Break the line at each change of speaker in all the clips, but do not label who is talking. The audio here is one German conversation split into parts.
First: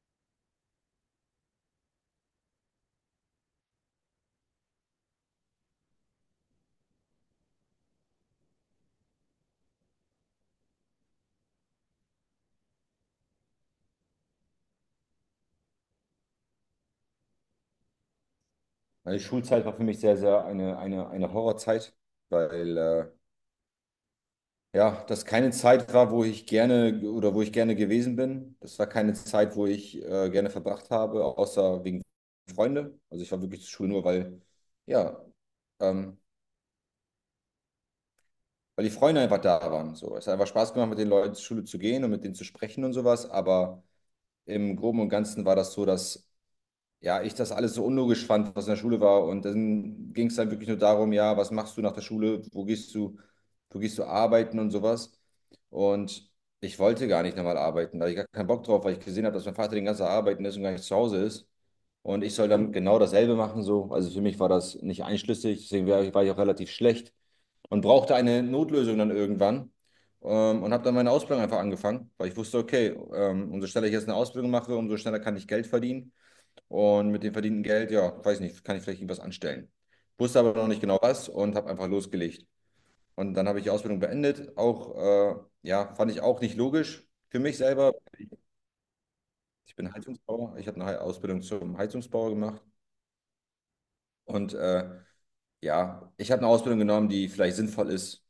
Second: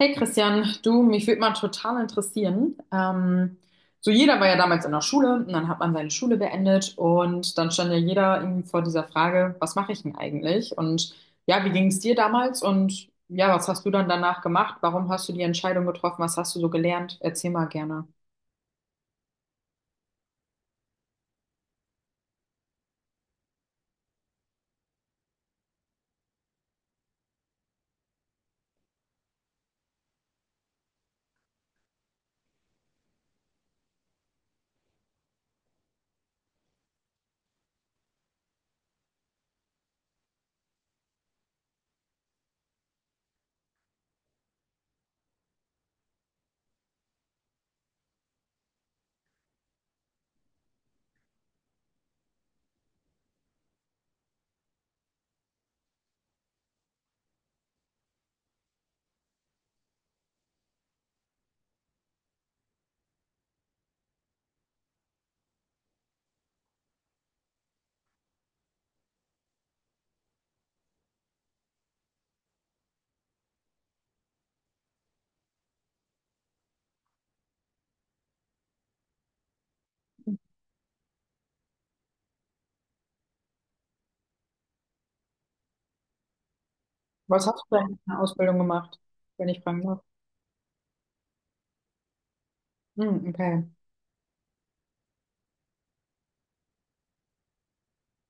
Hey Christian, du, mich würde mal total interessieren. So jeder war ja damals in der Schule und dann hat man seine Schule beendet und dann stand ja jeder irgendwie vor dieser Frage, was mache ich denn eigentlich? Und ja, wie ging es dir damals? Und ja, was hast du dann danach gemacht? Warum hast du die Entscheidung getroffen? Was hast du so gelernt? Erzähl mal gerne.
Meine Schulzeit war für mich sehr, sehr eine Horrorzeit, weil ja, das keine Zeit war, wo ich gerne oder wo ich gerne gewesen bin. Das war keine Zeit, wo ich gerne verbracht habe, außer wegen Freunde. Also ich war wirklich zur Schule nur, weil, ja, ähm, weil die Freunde einfach da waren. So. Es hat einfach Spaß gemacht, mit den Leuten zur Schule zu gehen und mit denen zu sprechen und sowas. Aber im Groben und Ganzen war das so, dass ja, ich das alles so unlogisch fand, was in der Schule war. Und dann ging es dann wirklich nur darum, ja, was machst du nach der Schule? Wo gehst du arbeiten und sowas? Und ich wollte gar nicht nochmal arbeiten, da hatte ich gar keinen Bock drauf, weil ich gesehen habe, dass mein Vater den ganzen Tag arbeiten ist und gar nicht zu Hause ist. Und ich soll dann genau dasselbe machen, so. Also für mich war das nicht einschlüssig, deswegen war ich auch relativ schlecht und brauchte eine Notlösung dann irgendwann. Und habe dann meine Ausbildung einfach angefangen, weil ich wusste, okay, umso schneller ich jetzt eine Ausbildung mache, umso schneller kann ich Geld verdienen. Und mit dem verdienten Geld, ja, weiß nicht, kann ich vielleicht irgendwas anstellen. Wusste aber noch nicht genau was und habe einfach losgelegt. Und dann habe ich die Ausbildung beendet. Auch, ja, fand ich auch nicht logisch für
Was
mich
hast du denn
selber.
in der Ausbildung gemacht, wenn ich
Ich
fragen
bin
darf?
Heizungsbauer. Ich habe eine Ausbildung zum Heizungsbauer gemacht.
Hm, okay.
Und ja, ich habe eine Ausbildung genommen, die vielleicht sinnvoll ist.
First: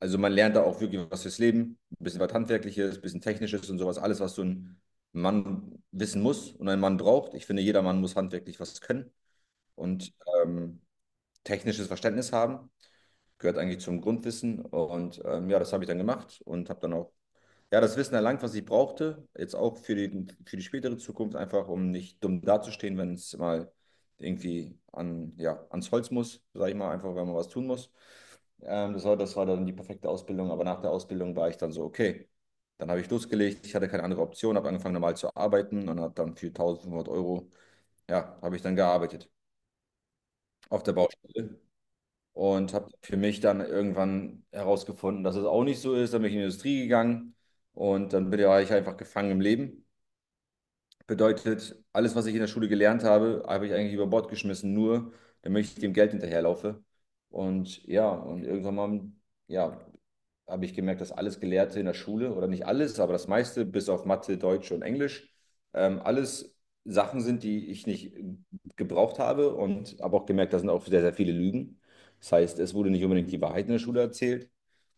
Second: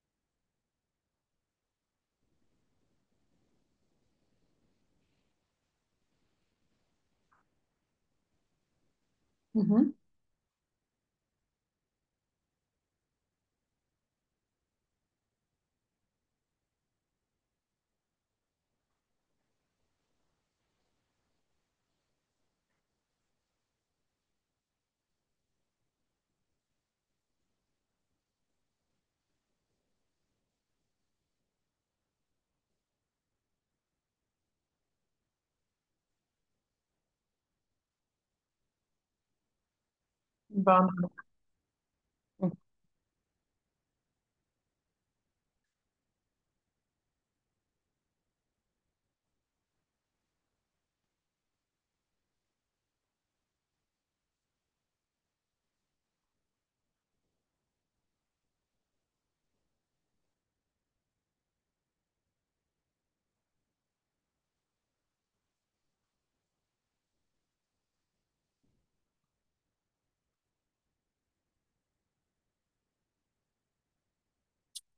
Also man lernt da auch wirklich was fürs Leben. Ein bisschen was Handwerkliches, ein bisschen Technisches und sowas. Alles, was so ein Mann wissen muss und ein Mann braucht. Ich finde, jeder Mann muss handwerklich was können.
Mhm.
Und ähm, technisches Verständnis haben. Gehört eigentlich zum Grundwissen. Und ja, das habe ich dann gemacht und habe dann auch ja, das Wissen erlangt, was ich brauchte. Jetzt auch für für die spätere Zukunft, einfach um nicht dumm dazustehen, wenn es mal irgendwie an, ja, ans Holz muss, sage ich mal, einfach, wenn man was tun muss. Das war dann die perfekte Ausbildung. Aber nach der Ausbildung war ich dann so, okay. Dann habe ich losgelegt, ich hatte keine andere Option, habe angefangen normal zu arbeiten und habe dann für 1.500 Euro, ja, habe ich dann gearbeitet auf
War,
der Baustelle.
mhm.
Und habe für mich dann irgendwann herausgefunden, dass es auch nicht so ist. Dann bin ich in die Industrie gegangen und dann bin ich einfach gefangen im Leben. Bedeutet, alles, was ich in der Schule gelernt habe, habe ich eigentlich über Bord geschmissen, nur damit ich dem Geld hinterherlaufe. Und ja, und irgendwann mal, ja, habe ich gemerkt, dass alles Gelehrte in der Schule, oder nicht alles, aber das meiste, bis auf Mathe, Deutsch und Englisch, alles Sachen sind, die ich nicht gebraucht habe und habe auch gemerkt, da sind auch sehr, sehr viele Lügen. Das heißt, es wurde nicht unbedingt die Wahrheit in der Schule erzählt.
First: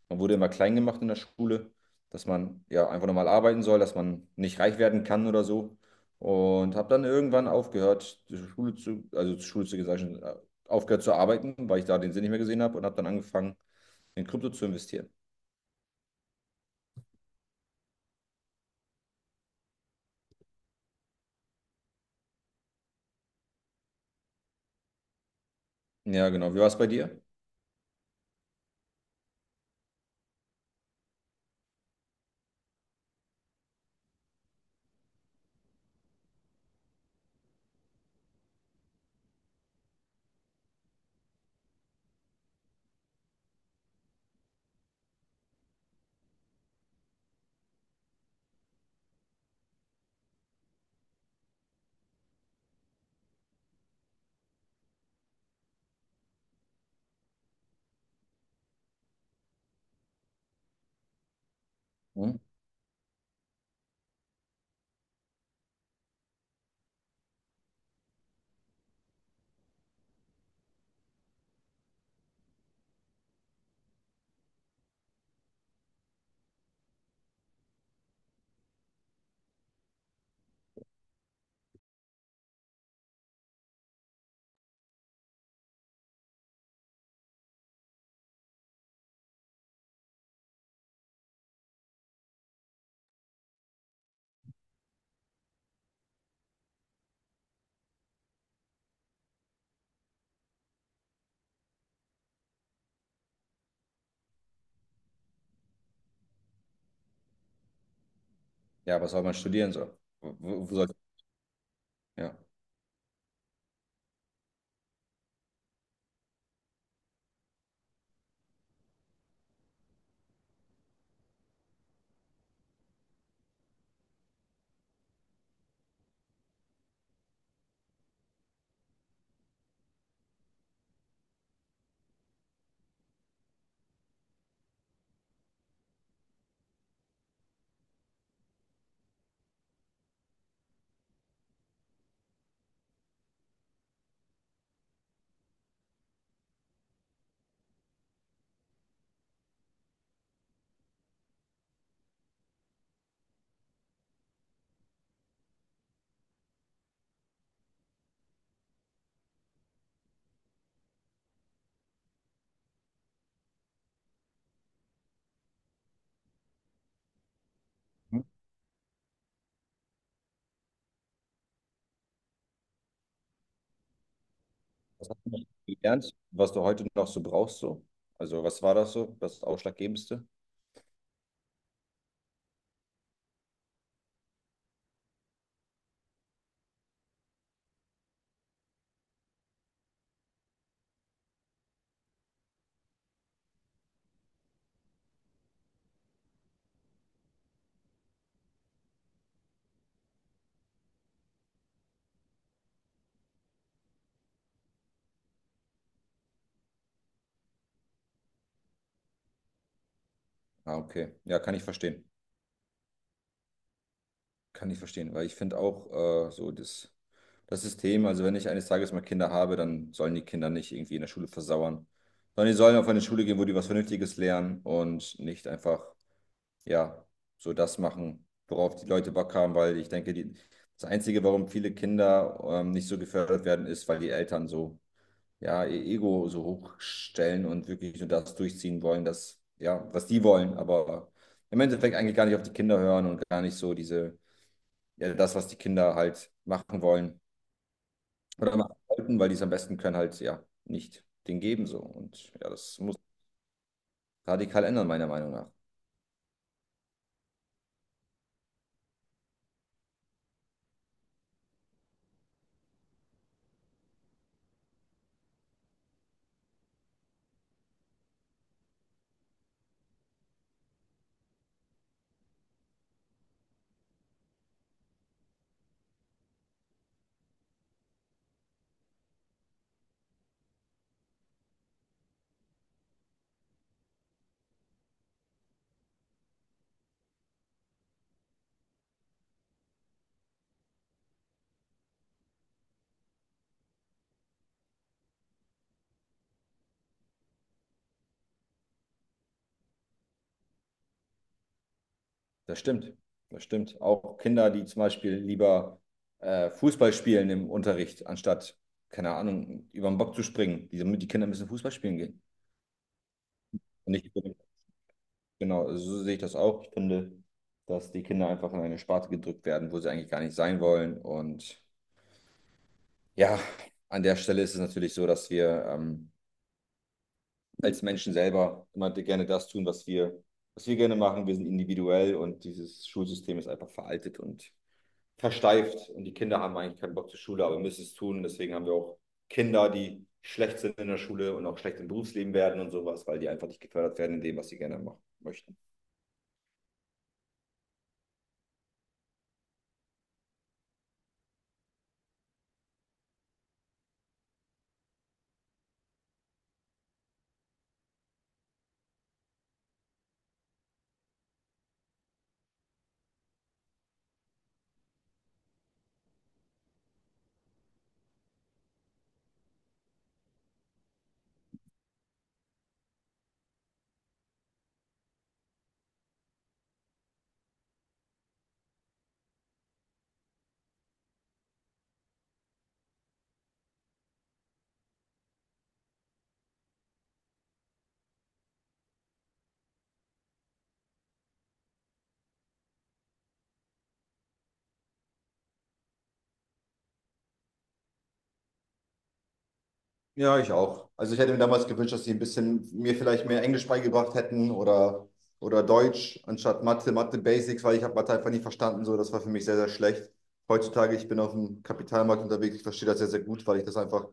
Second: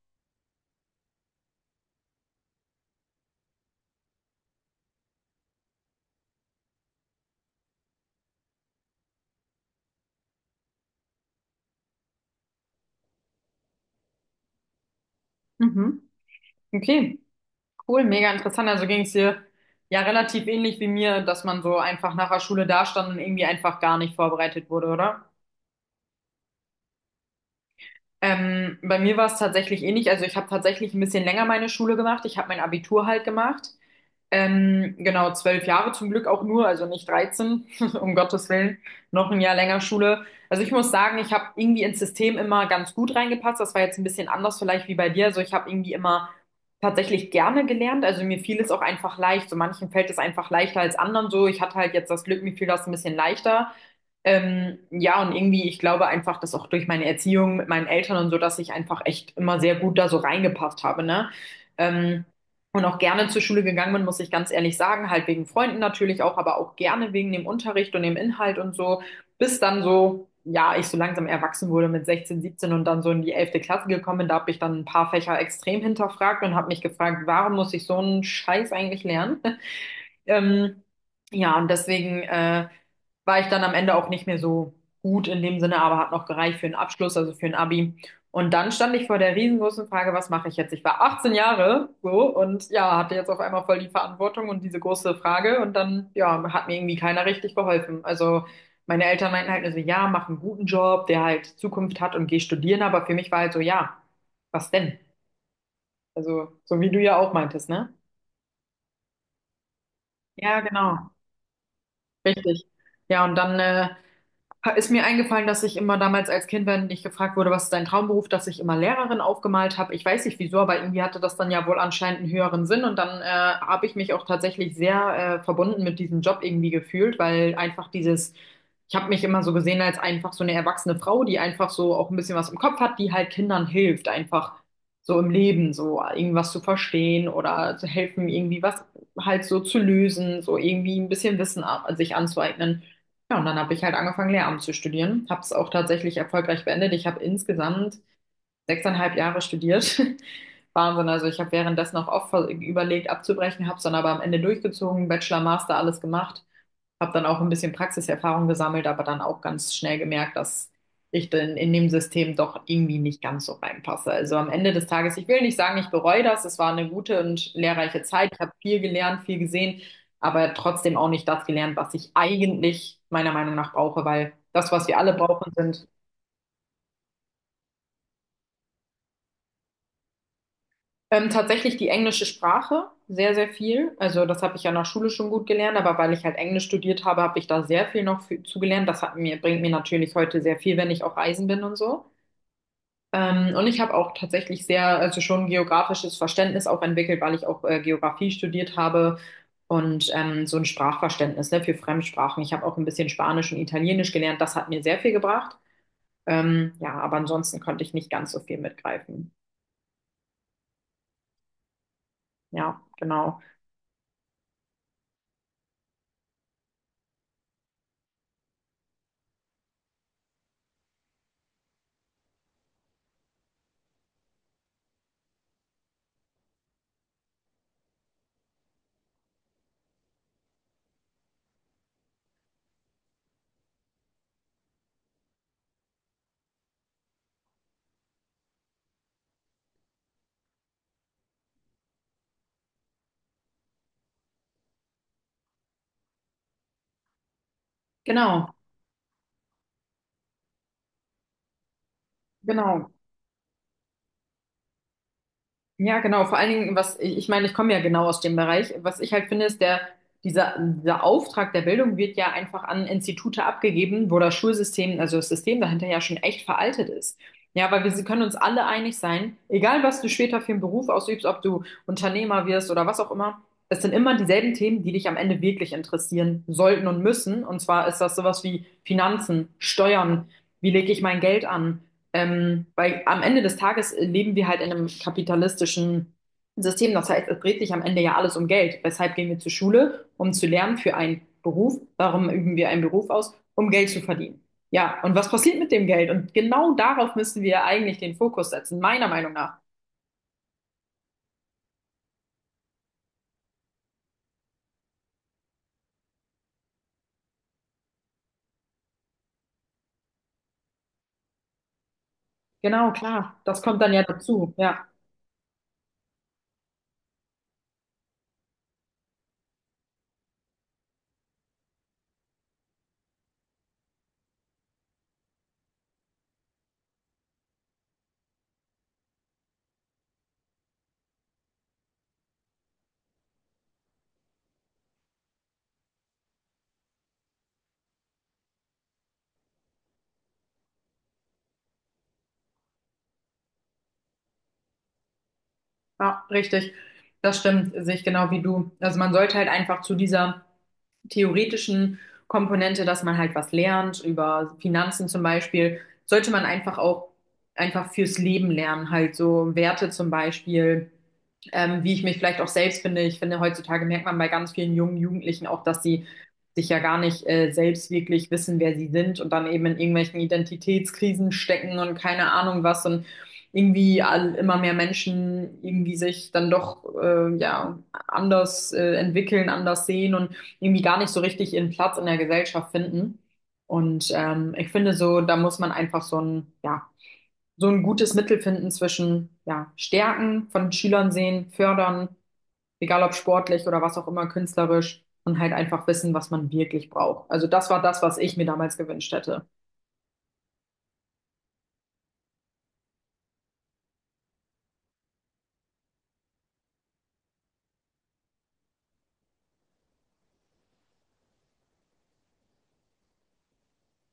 Man wurde immer klein gemacht in der Schule, dass man ja einfach normal arbeiten soll, dass man nicht reich werden kann oder so. Und habe dann irgendwann aufgehört, also zur Schule zu gesagt, aufgehört zu arbeiten, weil ich da den Sinn nicht mehr gesehen habe und habe dann angefangen, in Krypto zu investieren.
Mhm. Okay. Cool, mega interessant. Also ging es dir ja relativ ähnlich wie mir, dass man so einfach nach der Schule dastand und irgendwie einfach gar nicht vorbereitet wurde, oder?
Ja, genau. Wie war es bei dir?
Bei mir war es tatsächlich ähnlich. Also ich habe tatsächlich ein bisschen länger meine Schule gemacht. Ich habe mein Abitur halt gemacht. Genau, zwölf Jahre zum Glück auch nur, also nicht 13 um Gottes Willen, noch ein Jahr länger Schule. Also ich muss sagen, ich habe irgendwie ins System immer ganz gut reingepasst. Das war jetzt ein bisschen anders vielleicht wie bei dir. Also ich habe irgendwie immer tatsächlich gerne gelernt. Also mir fiel es auch einfach leicht. So manchen fällt es einfach leichter als anderen so. Ich hatte halt jetzt das Glück, mir fiel das ein bisschen leichter. Ja, und irgendwie, ich glaube einfach, dass auch durch meine Erziehung mit meinen Eltern und so, dass ich einfach echt immer sehr gut da so reingepasst habe, ne? Ähm,
Hm?
und auch gerne zur Schule gegangen bin, muss ich ganz ehrlich sagen, halt wegen Freunden natürlich auch, aber auch gerne wegen dem Unterricht und dem Inhalt und so, bis dann so, ja, ich so langsam erwachsen wurde mit 16 17 und dann so in die elfte Klasse gekommen bin, da habe ich dann ein paar Fächer extrem hinterfragt und habe mich gefragt, warum muss ich so einen Scheiß eigentlich lernen? Ähm, ja, und deswegen war ich dann am Ende auch nicht mehr so gut in dem Sinne, aber hat noch gereicht für einen Abschluss, also für ein Abi. Und dann stand ich vor der riesengroßen Frage, was mache ich jetzt? Ich war 18 Jahre so und ja, hatte jetzt auf einmal voll die Verantwortung und diese große Frage und dann ja, hat mir irgendwie keiner richtig geholfen. Also meine Eltern meinten halt nur so, ja, mach einen guten Job, der halt Zukunft hat und geh studieren, aber für mich war halt so, ja, was denn? Also so wie du ja auch meintest, ne?
Ja, was soll man studieren so?
Ja,
Wo, wo soll,
genau.
ja.
Richtig. Ja, und dann ist mir eingefallen, dass ich immer damals als Kind, wenn ich gefragt wurde, was ist dein Traumberuf, dass ich immer Lehrerin aufgemalt habe. Ich weiß nicht wieso, aber irgendwie hatte das dann ja wohl anscheinend einen höheren Sinn und dann habe ich mich auch tatsächlich sehr verbunden mit diesem Job irgendwie gefühlt, weil einfach dieses, ich habe mich immer so gesehen als einfach so eine erwachsene Frau, die einfach so auch ein bisschen was im Kopf hat, die halt Kindern hilft, einfach so im Leben so irgendwas zu verstehen oder zu helfen, irgendwie was halt so zu lösen, so irgendwie ein bisschen Wissen sich anzueignen. Ja, und dann habe ich halt angefangen, Lehramt zu studieren, habe es auch tatsächlich erfolgreich beendet. Ich habe insgesamt sechseinhalb Jahre studiert. Wahnsinn. Also ich habe währenddessen auch oft überlegt, abzubrechen, habe es dann aber am Ende durchgezogen, Bachelor, Master, alles gemacht. Habe dann auch ein bisschen Praxiserfahrung gesammelt, aber dann auch ganz schnell gemerkt, dass ich dann in dem System doch irgendwie nicht ganz so reinpasse. Also am Ende des Tages, ich will nicht sagen, ich bereue das. Es war eine gute und lehrreiche
Hm?
Zeit. Ich habe viel gelernt, viel gesehen, aber trotzdem auch nicht das gelernt, was ich eigentlich meiner Meinung nach brauche, weil das, was wir
Was
alle
hast du
brauchen, sind
gelernt, was du heute noch so brauchst so? Also, was war das so? Das Ausschlaggebendste?
Tatsächlich die englische Sprache, sehr, sehr viel. Also das habe ich ja nach Schule schon gut gelernt, aber weil ich halt Englisch studiert habe, habe ich da sehr viel noch für, zugelernt. Das hat mir, bringt mir natürlich heute sehr viel, wenn ich auch reisen bin und so. Und ich habe auch tatsächlich sehr, also schon geografisches Verständnis auch entwickelt, weil ich auch Geografie studiert habe und so ein Sprachverständnis, ne, für Fremdsprachen. Ich habe auch ein bisschen Spanisch und Italienisch gelernt. Das hat mir sehr viel gebracht. Ja, aber ansonsten konnte ich nicht ganz so viel mitgreifen.
Ah, okay. Ja, kann ich verstehen.
Ja, genau.
Kann ich verstehen, weil ich finde auch so das System, also wenn ich eines Tages mal Kinder habe, dann sollen die Kinder nicht irgendwie in der Schule versauern, sondern die sollen auf eine Schule gehen, wo die was Vernünftiges lernen und nicht einfach ja, so das machen, worauf die Leute Bock haben, weil ich denke, die, das Einzige, warum viele Kinder nicht so gefördert werden, ist, weil die Eltern so, ja, ihr Ego so hochstellen und wirklich nur das durchziehen wollen, das, ja, was die wollen, aber im Endeffekt eigentlich gar nicht auf die Kinder hören und gar nicht so diese, ja, das, was die Kinder halt machen wollen
Genau,
oder machen sollten, weil die es am besten können, halt, ja, nicht den geben so. Und ja, das
genau.
muss radikal ändern, meiner Meinung nach.
Ja, genau. Vor allen Dingen, was ich, ich meine, ich komme ja genau aus dem Bereich. Was ich halt finde, ist der, dieser Auftrag der Bildung wird ja einfach an Institute abgegeben, wo das Schulsystem, also das System dahinter ja schon echt veraltet ist. Ja, weil wir können uns alle einig sein, egal was du später für einen Beruf ausübst, ob du Unternehmer wirst oder was auch immer, es sind immer dieselben Themen, die dich am Ende wirklich interessieren sollten und müssen. Und zwar ist das sowas wie Finanzen, Steuern, wie lege ich mein Geld an? Weil am Ende des Tages leben wir halt in einem kapitalistischen System. Das heißt, es dreht sich am Ende ja alles um Geld. Weshalb gehen wir zur Schule? Um zu lernen für einen Beruf. Warum üben wir einen Beruf aus? Um Geld zu verdienen. Ja, und was passiert mit dem Geld? Und genau darauf müssen wir eigentlich den Fokus setzen, meiner Meinung nach.
Das stimmt, das stimmt. Auch Kinder, die zum Beispiel lieber Fußball spielen im Unterricht, anstatt, keine Ahnung, über den Bock zu springen. Die Kinder müssen Fußball spielen gehen.
Genau, klar. Das kommt dann
Und
ja
ich,
dazu. Ja,
genau, so sehe ich das auch. Ich finde, dass die Kinder einfach in eine Sparte gedrückt werden, wo sie eigentlich gar nicht sein wollen. Und ja, an der Stelle ist es natürlich so, dass wir als Menschen selber immer gerne das tun, was wir gerne machen. Wir sind individuell und dieses Schulsystem ist einfach veraltet und versteift und die Kinder haben eigentlich keinen Bock zur Schule, aber müssen es tun. Deswegen haben wir auch Kinder, die schlecht sind in der Schule und auch schlecht im Berufsleben werden und sowas, weil die einfach nicht gefördert werden in dem, was sie gerne machen möchten.
ja, richtig. Das stimmt, sehe ich genau wie du. Also man sollte halt einfach zu dieser theoretischen Komponente, dass man halt was lernt, über Finanzen zum Beispiel, sollte man einfach auch einfach fürs Leben lernen, halt so Werte zum Beispiel wie ich mich vielleicht auch selbst finde. Ich finde, heutzutage merkt man bei ganz vielen jungen Jugendlichen auch, dass sie sich ja gar nicht selbst wirklich wissen, wer sie sind und dann eben in irgendwelchen Identitätskrisen stecken und keine Ahnung was und irgendwie all, immer mehr Menschen irgendwie sich dann doch anders entwickeln, anders sehen und irgendwie gar nicht so richtig ihren Platz in der Gesellschaft finden. Und ich finde so, da muss man einfach so ein, ja, so ein gutes Mittel finden zwischen ja, Stärken von Schülern sehen, fördern, egal ob sportlich oder was auch immer, künstlerisch und halt einfach wissen, was man wirklich braucht. Also das war das, was ich mir damals gewünscht hätte.
Ja, ich auch. Also ich hätte mir damals gewünscht, dass sie ein bisschen mir vielleicht mehr Englisch beigebracht hätten oder Deutsch anstatt Mathe, Mathe Basics, weil ich habe Mathe einfach nicht verstanden. So, das war für mich sehr, sehr schlecht. Heutzutage, ich bin auf dem Kapitalmarkt unterwegs, ich verstehe das sehr, sehr gut, weil ich das einfach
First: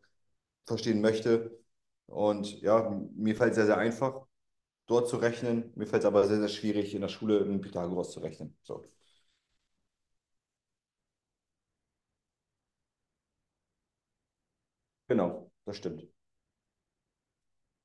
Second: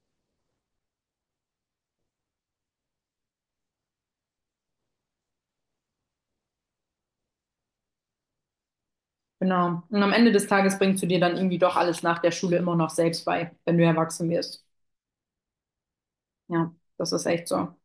verstehen möchte. Und ja, mir fällt es sehr, sehr einfach dort zu rechnen. Mir fällt es aber sehr, sehr schwierig, in der Schule einen Pythagoras zu rechnen. So,
Genau. Und am Ende des Tages bringst du dir dann irgendwie doch alles nach der Schule immer noch selbst bei, wenn du erwachsen wirst.
genau, das stimmt.
Ja, das ist echt so.